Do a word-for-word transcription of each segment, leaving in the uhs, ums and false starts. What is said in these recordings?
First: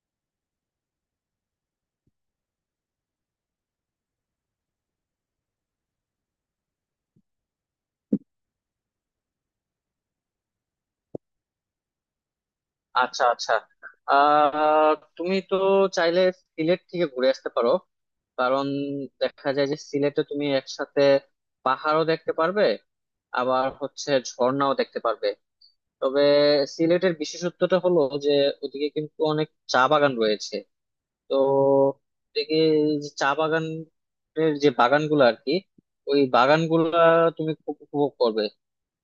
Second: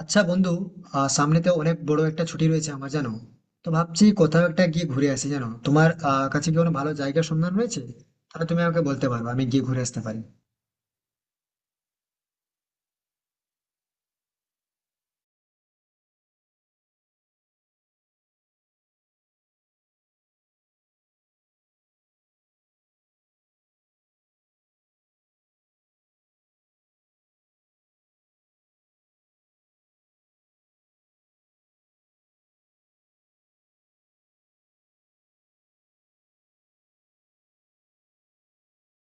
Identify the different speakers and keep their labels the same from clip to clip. Speaker 1: আচ্ছা বন্ধু, আহ সামনে তো অনেক বড় একটা ছুটি রয়েছে আমার, জানো। তো ভাবছি কোথাও একটা গিয়ে ঘুরে আসি, জানো, তোমার আহ কাছে কি কোনো ভালো জায়গার সন্ধান রয়েছে? তাহলে তুমি আমাকে বলতে পারো, আমি গিয়ে ঘুরে আসতে পারি।
Speaker 2: আচ্ছা, আচ্ছা। আহ তুমি তো চাইলে সিলেট থেকে ঘুরে আসতে পারো। কারণ দেখা যায় যে সিলেটে তুমি একসাথে পাহাড়ও দেখতে পারবে, আবার হচ্ছে ঝর্ণাও দেখতে পারবে। তবে সিলেটের বিশেষত্বটা হলো যে ওদিকে কিন্তু অনেক চা বাগান রয়েছে। তো ওদিকে যে চা বাগানের যে বাগানগুলো আর কি, ওই বাগানগুলা তুমি খুব উপভোগ করবে।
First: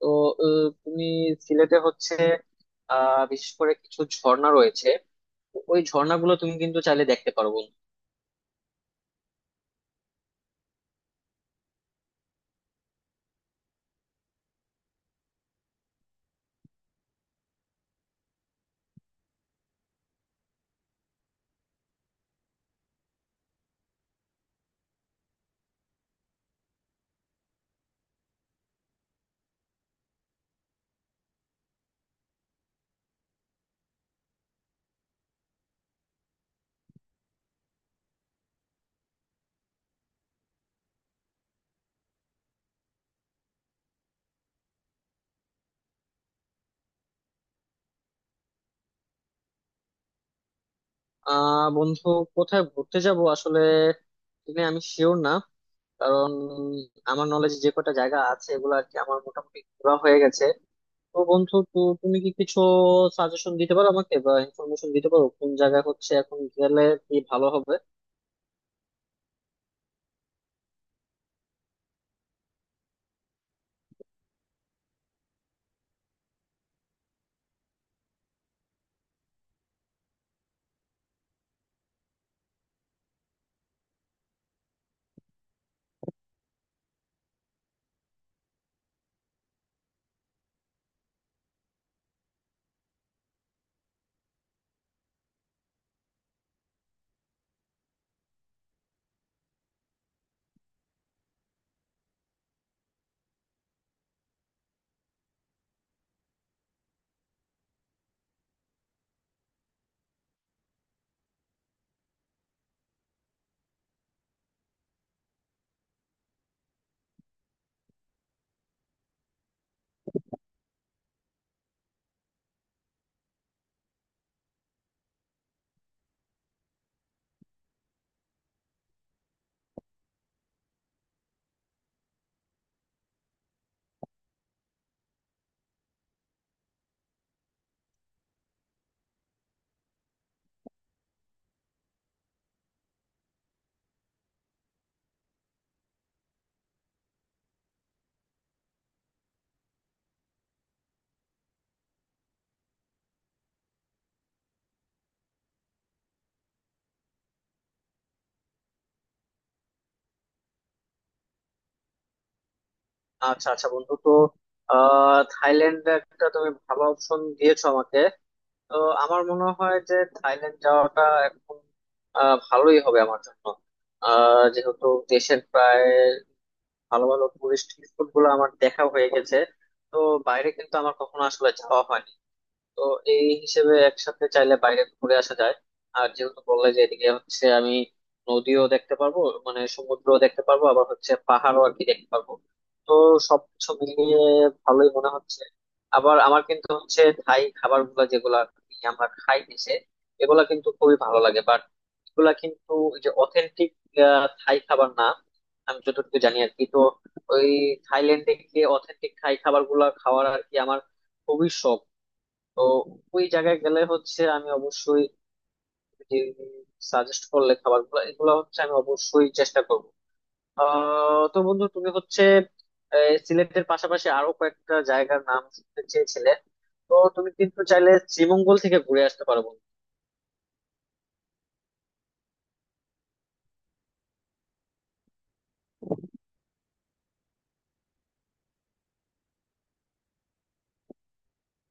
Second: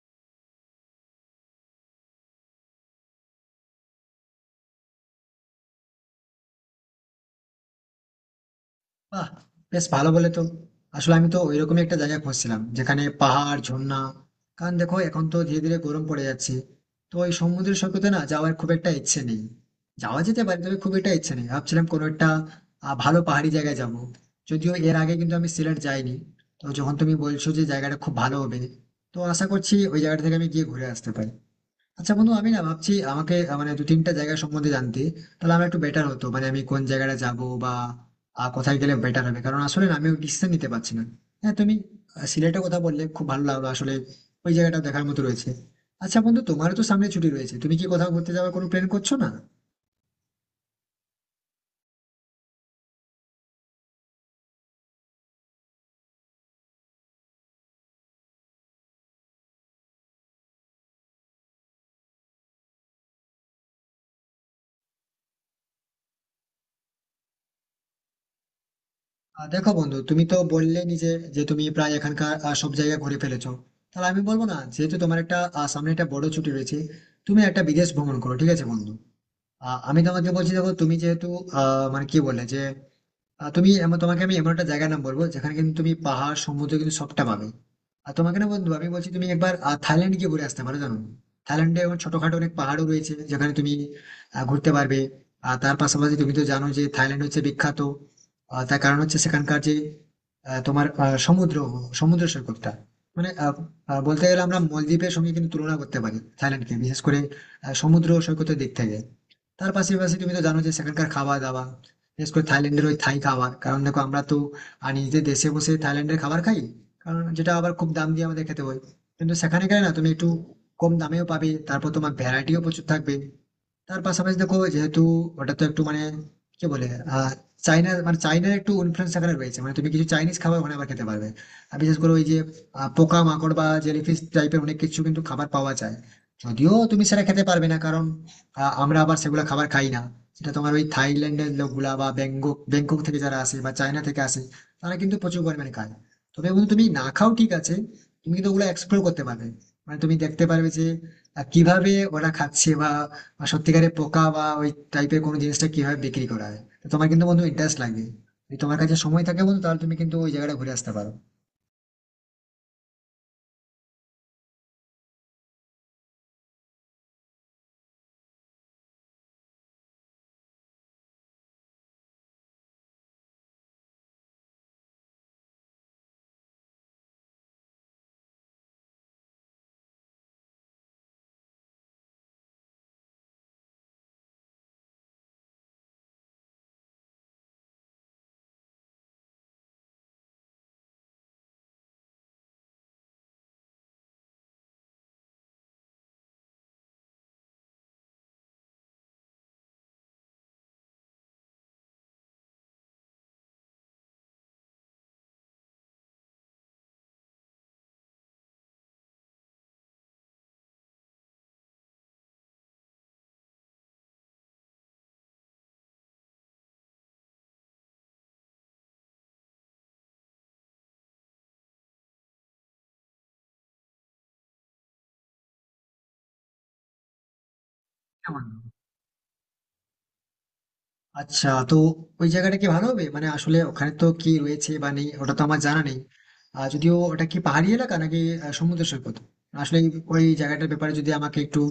Speaker 2: তো আহ, তুমি সিলেটে হচ্ছে আহ বিশেষ করে কিছু ঝর্ণা রয়েছে, ওই ঝর্ণাগুলো তুমি কিন্তু চাইলে দেখতে পারো বন্ধু।
Speaker 1: বাহ! বেশ ভালো বলে তো। আসলে আমি তো ওইরকমই একটা জায়গা খুঁজছিলাম যেখানে পাহাড়, ঝর্ণা। কারণ দেখো, এখন তো ধীরে ধীরে গরম পড়ে যাচ্ছে। তো ওই সমুদ্র সৈকতে না, যাওয়ার খুব একটা ইচ্ছে নেই। যাওয়া যেতে পারে, তবে খুব একটা ইচ্ছে নেই। ভাবছিলাম কোনো একটা আহ, ভালো পাহাড়ি জায়গায় যাব। যদিও এর আগে কিন্তু আমি সিলেট যাইনি। তো যখন তুমি বলছো যে জায়গাটা খুব ভালো হবে, তো আশা করছি ওই জায়গাটা থেকে আমি গিয়ে ঘুরে আসতে পারি। আচ্ছা বন্ধু, আমি না ভাবছি আমাকে আহ, মানে দু তিনটা জায়গা সম্বন্ধে জানতে, তাহলে আমার একটু বেটার হতো। মানে আমি কোন জায়গাটা যাব বা আহ, কোথায় গেলে বেটার হবে, কারণ আসলে না, আমি ডিসিশন নিতে পারছি না। হ্যাঁ, তুমি আহ, সিলেটের কথা বললে খুব ভালো লাগলো আসলে। ওই জায়গাটা দেখার মতো রয়েছে। আচ্ছা বন্ধু, তোমারও তো সামনে ছুটি রয়েছে, তুমি কি কোথাও ঘুরতে যাওয়ার কোনো প্ল্যান করছো না?
Speaker 2: আহ বন্ধু, কোথায় ঘুরতে যাব আসলে, তুমি আমি শিওর না। কারণ আমার নলেজ যে কটা জায়গা আছে এগুলো আর কি আমার মোটামুটি ঘোরা হয়ে গেছে। তো বন্ধু, তো তুমি কি কিছু সাজেশন দিতে পারো আমাকে বা ইনফরমেশন দিতে পারো কোন জায়গা হচ্ছে এখন গেলে কি ভালো হবে?
Speaker 1: আহ, দেখো বন্ধু, তুমি তো বললে নিজে যে তুমি প্রায় এখানকার আহ, সব জায়গা ঘুরে ফেলেছো। তাহলে আমি বলবো না, যেহেতু তোমার একটা আহ, সামনে একটা বড় ছুটি রয়েছে, তুমি একটা বিদেশ ভ্রমণ করো, ঠিক আছে বন্ধু? আহ, আমি তোমাকে বলছি, দেখো তুমি যেহেতু আহ, মানে কি বললে যে আহ, তুমি এমন- তোমাকে আমি এমন একটা জায়গার নাম বলবো যেখানে কিন্তু তুমি পাহাড়, সমুদ্র কিন্তু সবটা পাবে। আর তোমাকে না বন্ধু, আমি বলছি তুমি একবার আহ, থাইল্যান্ড গিয়ে ঘুরে আসতে পারো, জানো। থাইল্যান্ডে এখন ছোটখাটো অনেক পাহাড়ও রয়েছে, যেখানে তুমি আহ, ঘুরতে পারবে। আর তার পাশাপাশি তুমি তো জানো যে থাইল্যান্ড হচ্ছে বিখ্যাত। আহ, তার কারণ হচ্ছে সেখানকার যে আহ, তোমার আহ, সমুদ্র সমুদ্র সৈকতটা, মানে আহ, আহ, বলতে গেলে আমরা মলদ্বীপের সঙ্গে কিন্তু তুলনা করতে পারি থাইল্যান্ডকে, বিশেষ করে আহ, সমুদ্র সৈকতের দিক থেকে। তার পাশাপাশি তুমি তো জানো যে সেখানকার খাওয়া দাওয়া, বিশেষ করে থাইল্যান্ডের ওই থাই খাবার। কারণ দেখো আমরা তো আহ, নিজেদের দেশে বসে থাইল্যান্ডের খাবার খাই, কারণ যেটা আবার খুব দাম দিয়ে আমাদের খেতে হয়। কিন্তু সেখানে গেলে না, তুমি একটু কম দামেও পাবে, তারপর তোমার ভ্যারাইটিও প্রচুর থাকবে। তার পাশাপাশি দেখো, যেহেতু ওটা তো একটু মানে কি বলে, আহ চাইনার মানে চাইনার একটু ইনফ্লুয়েন্স সেখানে রয়েছে, মানে তুমি কিছু চাইনিজ খাবার ওখানে আবার খেতে পারবে। আর বিশেষ করে ওই যে আহ, পোকা মাকড় বা জেলিফিশ টাইপের অনেক কিছু কিন্তু খাবার পাওয়া যায়। যদিও তুমি সেটা খেতে পারবে না, কারণ আহ, আমরা আবার সেগুলো খাবার খাই না। সেটা তোমার ওই থাইল্যান্ডের লোকগুলা, বা ব্যাংকক ব্যাংকক থেকে যারা আসে বা চায়না থেকে আসে, তারা কিন্তু প্রচুর পরিমাণে খায়। তবে বন্ধু তুমি না খাও, ঠিক আছে। তুমি কিন্তু ওগুলো এক্সপ্লোর করতে পারবে। মানে তুমি দেখতে পারবে যে আহ, কিভাবে ওরা খাচ্ছে, বা বা সত্যিকারের পোকা বা ওই টাইপের কোনো জিনিসটা কিভাবে বিক্রি করা হয়। তো তোমার কিন্তু বন্ধু ইন্টারেস্ট লাগবে। যদি তোমার কাছে সময় থাকে বন্ধু, তাহলে তুমি কিন্তু ওই জায়গাটা ঘুরে আসতে পারো।
Speaker 2: আচ্ছা, আচ্ছা বন্ধু, তো আহ থাইল্যান্ড একটা তুমি ভালো অপশন দিয়েছো আমাকে। তো আমার মনে হয় যে থাইল্যান্ড যাওয়াটা এখন আহ, ভালোই হবে আমার জন্য। আহ, যেহেতু দেশের প্রায় ভালো ভালো টুরিস্ট স্পট গুলো আমার দেখা হয়ে গেছে, তো বাইরে কিন্তু আমার কখনো আসলে যাওয়া হয়নি। তো এই হিসেবে একসাথে চাইলে বাইরে ঘুরে আসা যায়। আর যেহেতু বললে যে এদিকে হচ্ছে আমি নদীও দেখতে পারবো, মানে সমুদ্রও দেখতে পারবো, আবার হচ্ছে পাহাড়ও আর কি দেখতে পারবো। তো সবকিছু মিলিয়ে ভালোই মনে হচ্ছে। আবার আমার কিন্তু হচ্ছে থাই খাবার গুলা যেগুলা আমরা খাই দেশে, এগুলা কিন্তু খুবই ভালো লাগে। বাট এগুলা কিন্তু ওই যে অথেন্টিক থাই খাবার না, আমি যতটুকু জানি আর কি। তো ওই থাইল্যান্ডে গিয়ে অথেন্টিক থাই খাবার গুলা খাওয়ার আর কি আমার খুবই শখ। তো ওই জায়গায় গেলে হচ্ছে আমি অবশ্যই যে সাজেস্ট করলে খাবার গুলো এগুলো হচ্ছে আমি অবশ্যই চেষ্টা করবো। আহ তো বন্ধু, তুমি হচ্ছে এই সিলেটের পাশাপাশি আরো কয়েকটা জায়গার নাম শুনতে চেয়েছিলে। তো তুমি কিন্তু চাইলে
Speaker 1: হ্যাঁ বন্ধু।
Speaker 2: শ্রীমঙ্গল থেকে ঘুরে আসতে পারো বন্ধু।
Speaker 1: আচ্ছা, তো ওই জায়গাটা কি ভালো হবে? মানে আসলে ওখানে তো কি রয়েছে বা নেই ওটা তো আমার জানা নেই। আর যদিও ওটা কি পাহাড়ি এলাকা নাকি আহ, সমুদ্র সৈকত, আসলে ওই জায়গাটার ব্যাপারে যদি আমাকে একটু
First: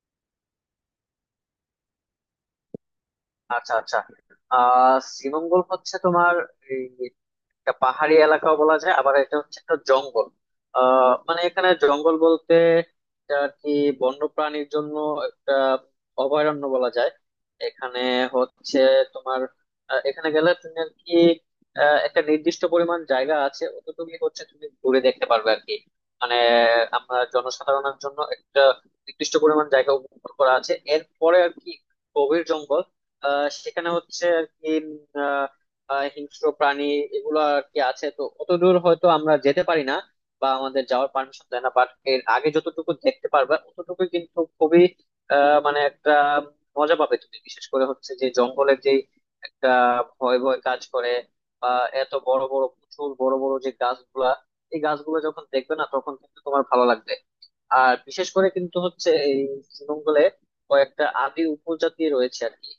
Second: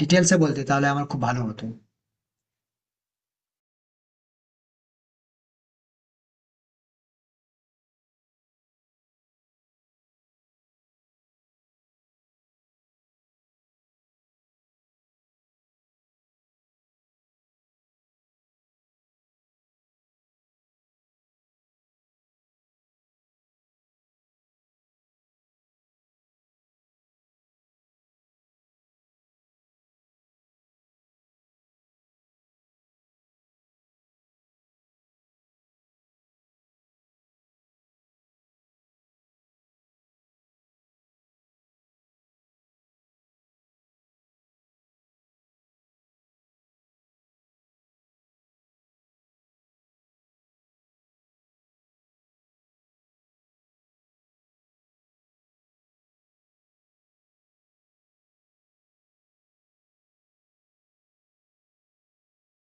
Speaker 1: ডিটেলসে বলতে তাহলে আমার খুব ভালো হতো।
Speaker 2: আচ্ছা, আচ্ছা। আহ শ্রীমঙ্গল হচ্ছে তোমার একটা পাহাড়ি এলাকাও বলা যায়, আবার এটা হচ্ছে একটা জঙ্গল। আহ মানে এখানে জঙ্গল বলতে, এটা আর কি বন্য প্রাণীর জন্য একটা অভয়ারণ্য বলা যায়। এখানে হচ্ছে তোমার আহ, এখানে গেলে তুমি আর কি আহ, একটা নির্দিষ্ট পরিমাণ জায়গা আছে, অতটুকুই হচ্ছে তুমি ঘুরে দেখতে পারবে আর কি। মানে আমরা জনসাধারণের জন্য একটা নির্দিষ্ট পরিমাণ জায়গা উপভোগ করা আছে, এরপরে আর কি গভীর জঙ্গল। আহ সেখানে হচ্ছে আর কি আহ হিংস্র প্রাণী এগুলো আর কি আছে, তো অতদূর হয়তো আমরা যেতে পারি না বা আমাদের যাওয়ার পারমিশন দেয় না। বাট এর আগে যতটুকু দেখতে পারবে ততটুকু কিন্তু খুবই আহ মানে একটা মজা পাবে তুমি। বিশেষ করে হচ্ছে যে জঙ্গলের যে একটা ভয় ভয় কাজ করে, বা এত বড় বড় প্রচুর বড় বড় যে গাছগুলা, এই গাছগুলো যখন দেখবে না তখন কিন্তু তোমার ভালো লাগবে। আর বিশেষ করে কিন্তু হচ্ছে এই শ্রীমঙ্গলে কয়েকটা আদি উপজাতি রয়েছে আর কি।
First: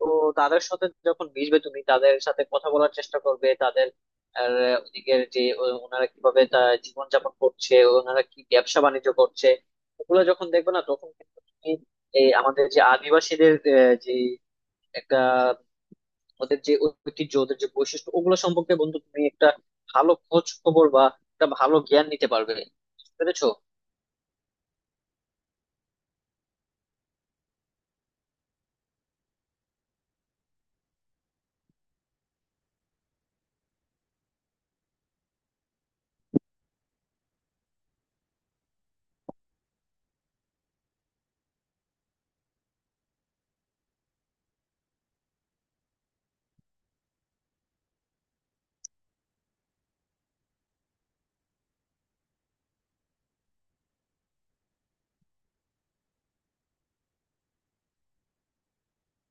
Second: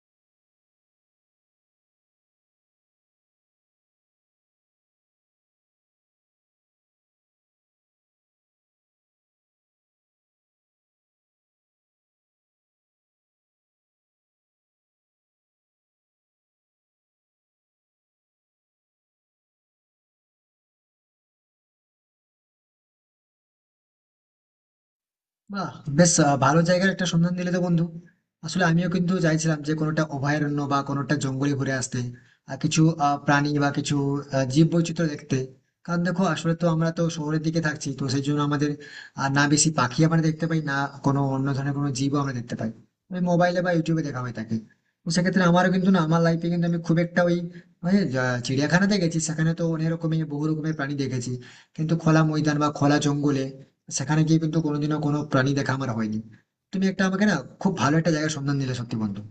Speaker 2: তো তাদের সাথে যখন মিশবে, তুমি তাদের সাথে কথা বলার চেষ্টা করবে, তাদের আর ওদিকের যে ও- ওনারা কিভাবে তা জীবনযাপন করছে, ওনারা কি ব্যবসা বাণিজ্য করছে, ওগুলো যখন দেখবে না তখন কিন্তু তুমি এই আমাদের যে আদিবাসীদের আহ, যে একটা ওদের যে ঐতিহ্য, ওদের যে বৈশিষ্ট্য, ওগুলো সম্পর্কে বন্ধু তুমি একটা ভালো খোঁজ খবর বা একটা ভালো জ্ঞান নিতে পারবে। বুঝতে পেরেছো?
Speaker 1: বাহ! বেশ আ ভালো জায়গার একটা সন্ধান দিলে তো বন্ধু। আসলে আমিও কিন্তু চাইছিলাম যে কোনোটা অভয়ারণ্য বা কোনোটা জঙ্গলে ঘুরে আসতে। আর কিছু আ প্রাণী বা কিছু আ জীববৈচিত্র্য দেখতে। কারণ দেখো, আসলে তো আমরা তো শহরের দিকে থাকছি। তো সেই জন্য আমাদের আ না বেশি পাখি আমরা দেখতে পাই, না কোনো অন্য ধরনের কোনো জীবও আমরা দেখতে পাই। ওই মোবাইলে বা ইউটিউবে দেখা হয়ে থাকে। তো সেক্ষেত্রে আমারও কিন্তু না, আমার লাইফে কিন্তু আমি খুব একটা ওই ওই যা চিড়িয়াখানাতে গেছি সেখানে তো অনেক রকমের বহু রকমের প্রাণী দেখেছি। কিন্তু খোলা ময়দান বা খোলা জঙ্গলে, সেখানে গিয়ে কিন্তু কোনোদিনও কোনো প্রাণী দেখা আমার হয়নি। তুমি একটা আমাকে না, খুব ভালো একটা জায়গার সন্ধান দিলে সত্যি বন্ধু।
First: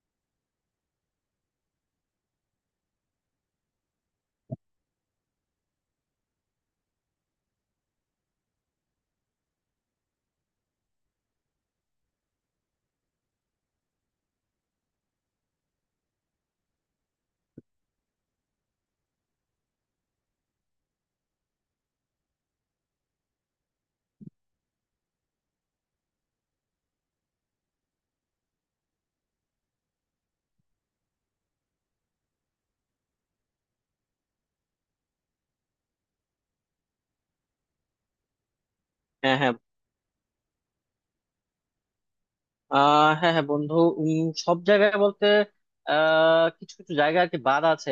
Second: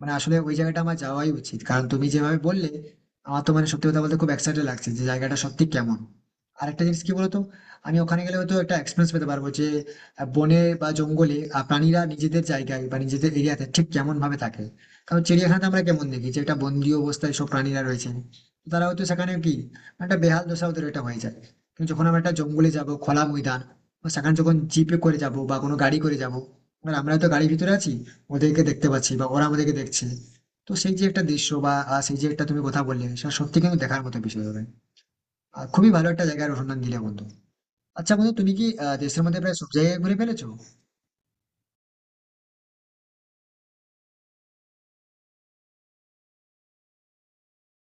Speaker 1: মানে আসলে ওই জায়গাটা আমার যাওয়াই উচিত, কারণ তুমি যেভাবে বললে, আমার তো মানে সত্যি কথা বলতে খুব এক্সাইটেড লাগছে যে জায়গাটা সত্যি কেমন। আরেকটা জিনিস কি বলতো, আমি ওখানে গেলে হয়তো একটা এক্সপিরিয়েন্স পেতে পারবো যে আহ, বনে বা জঙ্গলে আহ, প্রাণীরা নিজেদের জায়গায় বা নিজেদের এরিয়াতে ঠিক কেমন ভাবে থাকে। কারণ চিড়িয়াখানাতে আমরা কেমন দেখি যে একটা বন্দি অবস্থায় সব প্রাণীরা রয়েছে। তো তারা হয়তো সেখানে কি, একটা বেহাল দশা ওদের এটা হয়ে যায়। কিন্তু যখন আমরা একটা জঙ্গলে যাব, খোলা ময়দান, বা সেখানে যখন জিপে করে যাব বা কোনো গাড়ি করে যাব, আমরা তো গাড়ির ভিতরে আছি, ওদেরকে দেখতে পাচ্ছি বা ওরা আমাদেরকে দেখছে। তো সেই যে একটা দৃশ্য, বা আহ, সেই যে একটা তুমি কথা বললে, সেটা সত্যি কিন্তু দেখার মতো বিষয় হবে। আর খুবই ভালো একটা জায়গার অনুসন্ধান দিলে বন্ধু। আচ্ছা বন্ধু, তুমি কি আহ, দেশের মধ্যে প্রায় সব জায়গায় ঘুরে ফেলেছো?
Speaker 2: আহ হ্যাঁ, হ্যাঁ বন্ধু। উম, সব জায়গায় বলতে আহ কিছু কিছু জায়গা আর কি বাদ আছে।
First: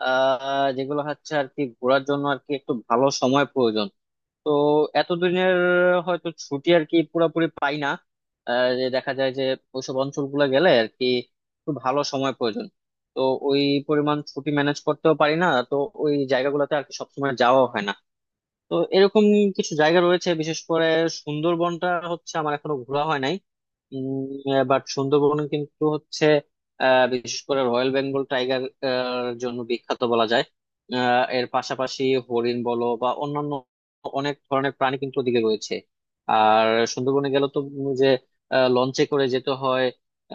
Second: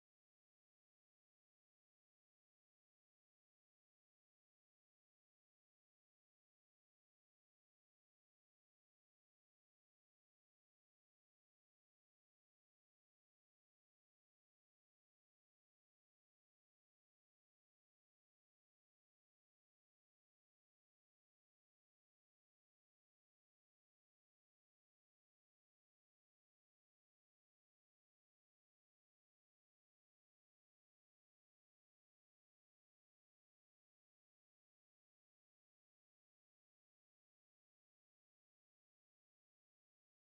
Speaker 2: আহ যেগুলো হচ্ছে আর কি ঘোরার জন্য আর কি একটু ভালো সময় প্রয়োজন। তো এতদিনের হয়তো ছুটি আর কি পুরোপুরি পাই না। আহ, যে দেখা যায় যে ওইসব অঞ্চলগুলো গেলে আর কি একটু ভালো সময় প্রয়োজন। তো ওই পরিমাণ ছুটি ম্যানেজ করতেও পারি না, তো ওই জায়গাগুলোতে আর কি সবসময় যাওয়া হয় না। তো এরকম কিছু জায়গা রয়েছে, বিশেষ করে সুন্দরবনটা হচ্ছে আমার এখনো ঘোরা হয় নাই। বাট সুন্দরবন কিন্তু হচ্ছে আহ, বিশেষ করে রয়্যাল বেঙ্গল টাইগার জন্য বিখ্যাত বলা যায়। আহ, এর পাশাপাশি হরিণ বলো বা অন্যান্য অনেক ধরনের প্রাণী কিন্তু ওদিকে রয়েছে। আর সুন্দরবনে গেলে তো উম যে আহ, লঞ্চে করে যেতে হয়,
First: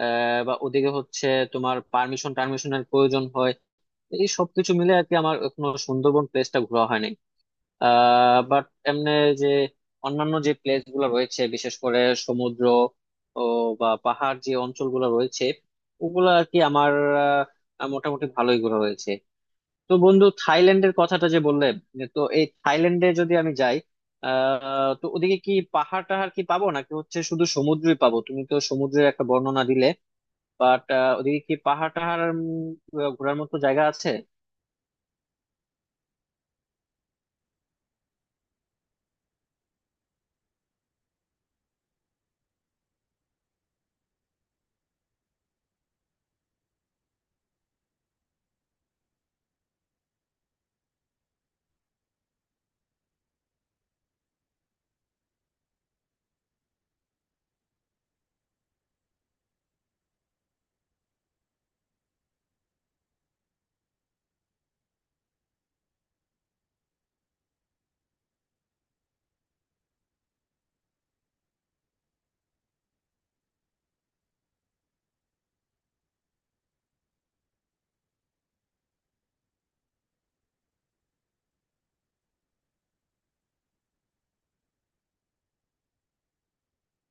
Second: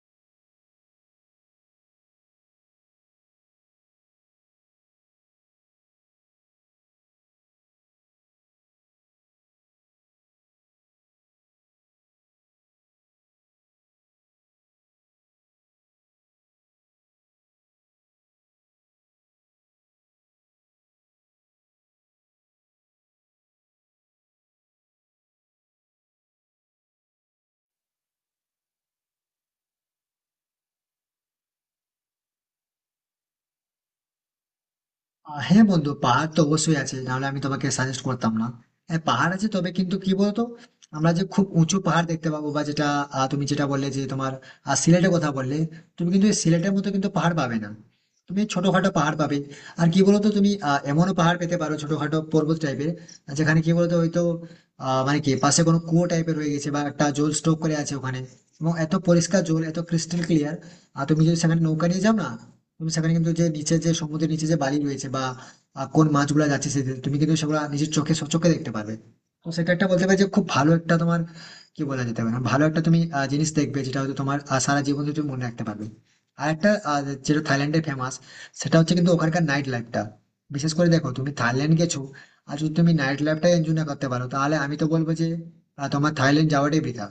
Speaker 2: আহ, বা ওদিকে হচ্ছে তোমার পারমিশন টারমিশনের প্রয়োজন হয়। এই সবকিছু মিলে আর কি আমার এখনো সুন্দরবন প্লেসটা ঘোরা হয়নি। আহ বাট এমনি যে অন্যান্য যে প্লেস গুলো রয়েছে বিশেষ করে সমুদ্র ও বা পাহাড় যে অঞ্চলগুলো রয়েছে, ওগুলো আর কি আমার আহ, মোটামুটি ভালোই ঘোরা হয়েছে। তো বন্ধু, থাইল্যান্ডের কথাটা যে বললে, তো এই থাইল্যান্ডে যদি আমি যাই আহ তো ওদিকে কি পাহাড় টাহাড় কি পাবো, নাকি হচ্ছে শুধু সমুদ্রই পাবো? তুমি তো সমুদ্রের একটা বর্ণনা দিলে, বাট ওদিকে কি পাহাড় টাহাড় উম, ঘোরার মতো জায়গা আছে?
Speaker 1: আহ, হ্যাঁ বন্ধু, পাহাড় তো অবশ্যই আছে, নাহলে আমি তোমাকে সাজেস্ট করতাম না। হ্যাঁ পাহাড় আছে, তবে কিন্তু কি বলতো, আমরা যে খুব উঁচু পাহাড় দেখতে পাবো, বা যেটা আহ, তুমি যেটা বললে যে তোমার আহ, সিলেটের কথা বললে, তুমি কিন্তু এই সিলেটের মতো কিন্তু পাহাড় পাবে না। তুমি এই ছোটখাটো পাহাড় পাবে। আর কি বলতো, তুমি আহ, এমনও পাহাড় পেতে পারো ছোটখাটো পর্বত টাইপের, যেখানে কি বলতো হয়তো আহ মানে কি পাশে কোনো কুয়ো টাইপের হয়ে গেছে, বা একটা জল স্টক করে আছে ওখানে। এবং এত পরিষ্কার জল, এত ক্রিস্টাল ক্লিয়ার। আর তুমি যদি সেখানে নৌকা নিয়ে যাও না, তুমি সেখানে কিন্তু যে নিচে যে সমুদ্রের নিচে যে বালি রয়েছে, বা আহ, কোন মাছগুলো যাচ্ছে সেদিকে, তুমি কিন্তু সেগুলো নিজের চোখে সচক্ষে দেখতে পাবে। তো সেটা একটা বলতে পারি যে খুব ভালো একটা তোমার, কি বলা যেতে পারে, ভালো একটা তুমি আহ, জিনিস দেখবে যেটা হয়তো তোমার আহ, সারা জীবন ধরে তুমি মনে রাখতে পারবে। আর একটা আহ, যেটা থাইল্যান্ডে ফেমাস, সেটা হচ্ছে কিন্তু ওখানকার নাইট লাইফটা। বিশেষ করে দেখো, তুমি থাইল্যান্ড গেছো, আর যদি তুমি নাইট লাইফটা এনজয় না করতে পারো, তাহলে আমি তো বলবো যে আহ, তোমার থাইল্যান্ড যাওয়াটাই বৃথা।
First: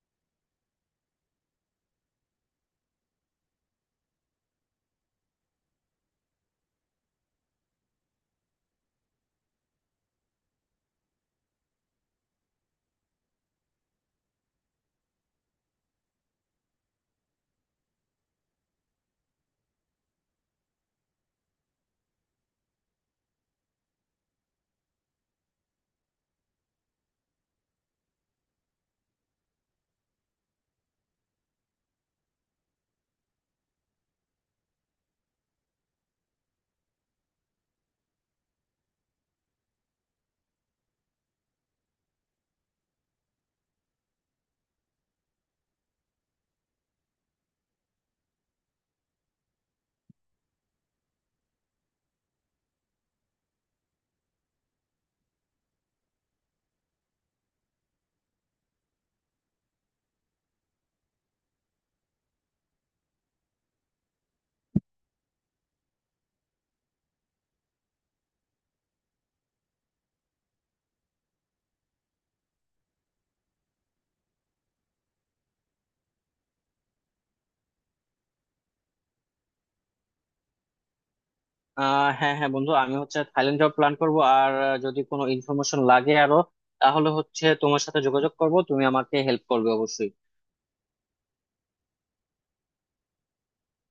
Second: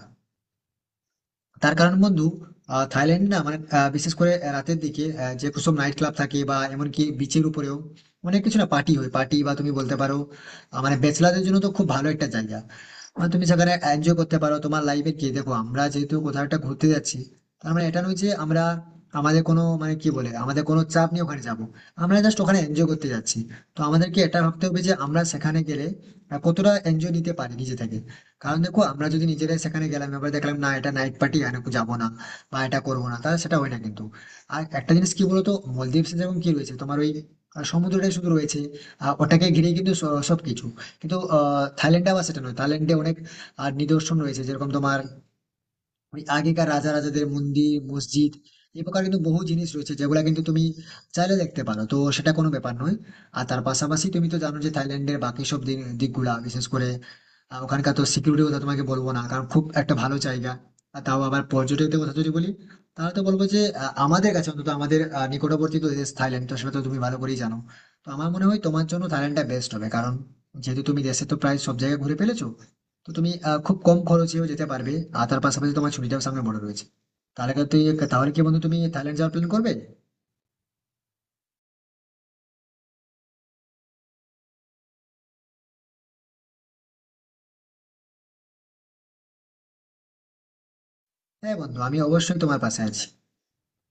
Speaker 1: তার কারণ বন্ধু, আহ, থাইল্যান্ডে না মানে আহ, বিশেষ করে রাতের দিকে, আহ, যে সব নাইট ক্লাব থাকে বা এমনকি বিচের উপরেও, অনেক কিছু না পার্টি হয়, পার্টি বা তুমি বলতে পারো আহ, মানে ব্যাচেলারদের জন্য তো খুব ভালো একটা জায়গা। মানে তুমি সেখানে এনজয় করতে পারো তোমার লাইফে। কি দেখো, আমরা যেহেতু কোথাও একটা ঘুরতে যাচ্ছি, তার মানে এটা নয় যে আমরা আমাদের কোনো, মানে কি বলে, আমাদের কোনো চাপ নিয়ে ওখানে যাব। আমরা জাস্ট ওখানে এনজয় করতে যাচ্ছি। তো আমাদেরকে এটা ভাবতে হবে যে আমরা সেখানে গেলে আহ, কতটা এনজয় নিতে পারি নিজে থেকে। কারণ দেখো, আমরা যদি নিজেরাই সেখানে গেলাম, এবার দেখলাম না এটা নাইট পার্টি, এখানে যাবো না বা এটা করবো না, তাহলে সেটা হয় না কিন্তু। আর একটা জিনিস কি বলতো, মলদ্বীপে যেমন কি রয়েছে, তোমার ওই আহ, সমুদ্রটাই শুধু রয়েছে, আহ, ওটাকে ঘিরে কিন্তু স- সবকিছু। কিন্তু আহ থাইল্যান্ডে আবার সেটা নয়, থাইল্যান্ডে অনেক আর নিদর্শন রয়েছে, যেরকম তোমার ওই আগেকার রাজা রাজাদের মন্দির, মসজিদ। এই প্রকার কিন্তু বহু জিনিস রয়েছে যেগুলা কিন্তু তুমি চাইলে দেখতে পারো, তো সেটা কোনো ব্যাপার নয়। আর তার পাশাপাশি তুমি তো জানো যে থাইল্যান্ডের বাকি সব দিক- দিকগুলা, বিশেষ করে আহ, ওখানকার তো সিকিউরিটির কথা তোমাকে বলবো না, কারণ খুব একটা ভালো জায়গা। আর তাও আবার পর্যটকদের কথা যদি বলি, তাহলে তো বলবো যে আহ, আমাদের কাছে অন্তত, আমাদের আহ, নিকটবর্তী তো দেশ থাইল্যান্ড, তো সেটা তো তুমি ভালো করেই জানো। তো আমার মনে হয় তোমার জন্য থাইল্যান্ডটা বেস্ট হবে, কারণ যেহেতু তুমি দেশে তো প্রায় সব জায়গায় ঘুরে ফেলেছো, তো তুমি আহ, খুব কম খরচেও যেতে পারবে। আর তার পাশাপাশি তোমার ছুটিটাও সামনে বড় রয়েছে। তাহলে কি তুই তাহলে কি বন্ধু, তুমি থাইল্যান্ড যাওয়ার প্ল্যান করবে?
Speaker 2: আহ হ্যাঁ, হ্যাঁ বন্ধু, আমি হচ্ছে থাইল্যান্ড যাওয়ার প্ল্যান করব। আর আহ, যদি কোনো ইনফরমেশন লাগে আরো, তাহলে হচ্ছে তোমার সাথে যোগাযোগ করব, তুমি আমাকে হেল্প করবে অবশ্যই।
Speaker 1: হ্যাঁ বন্ধু, আমি অবশ্যই তোমার পাশে আছি।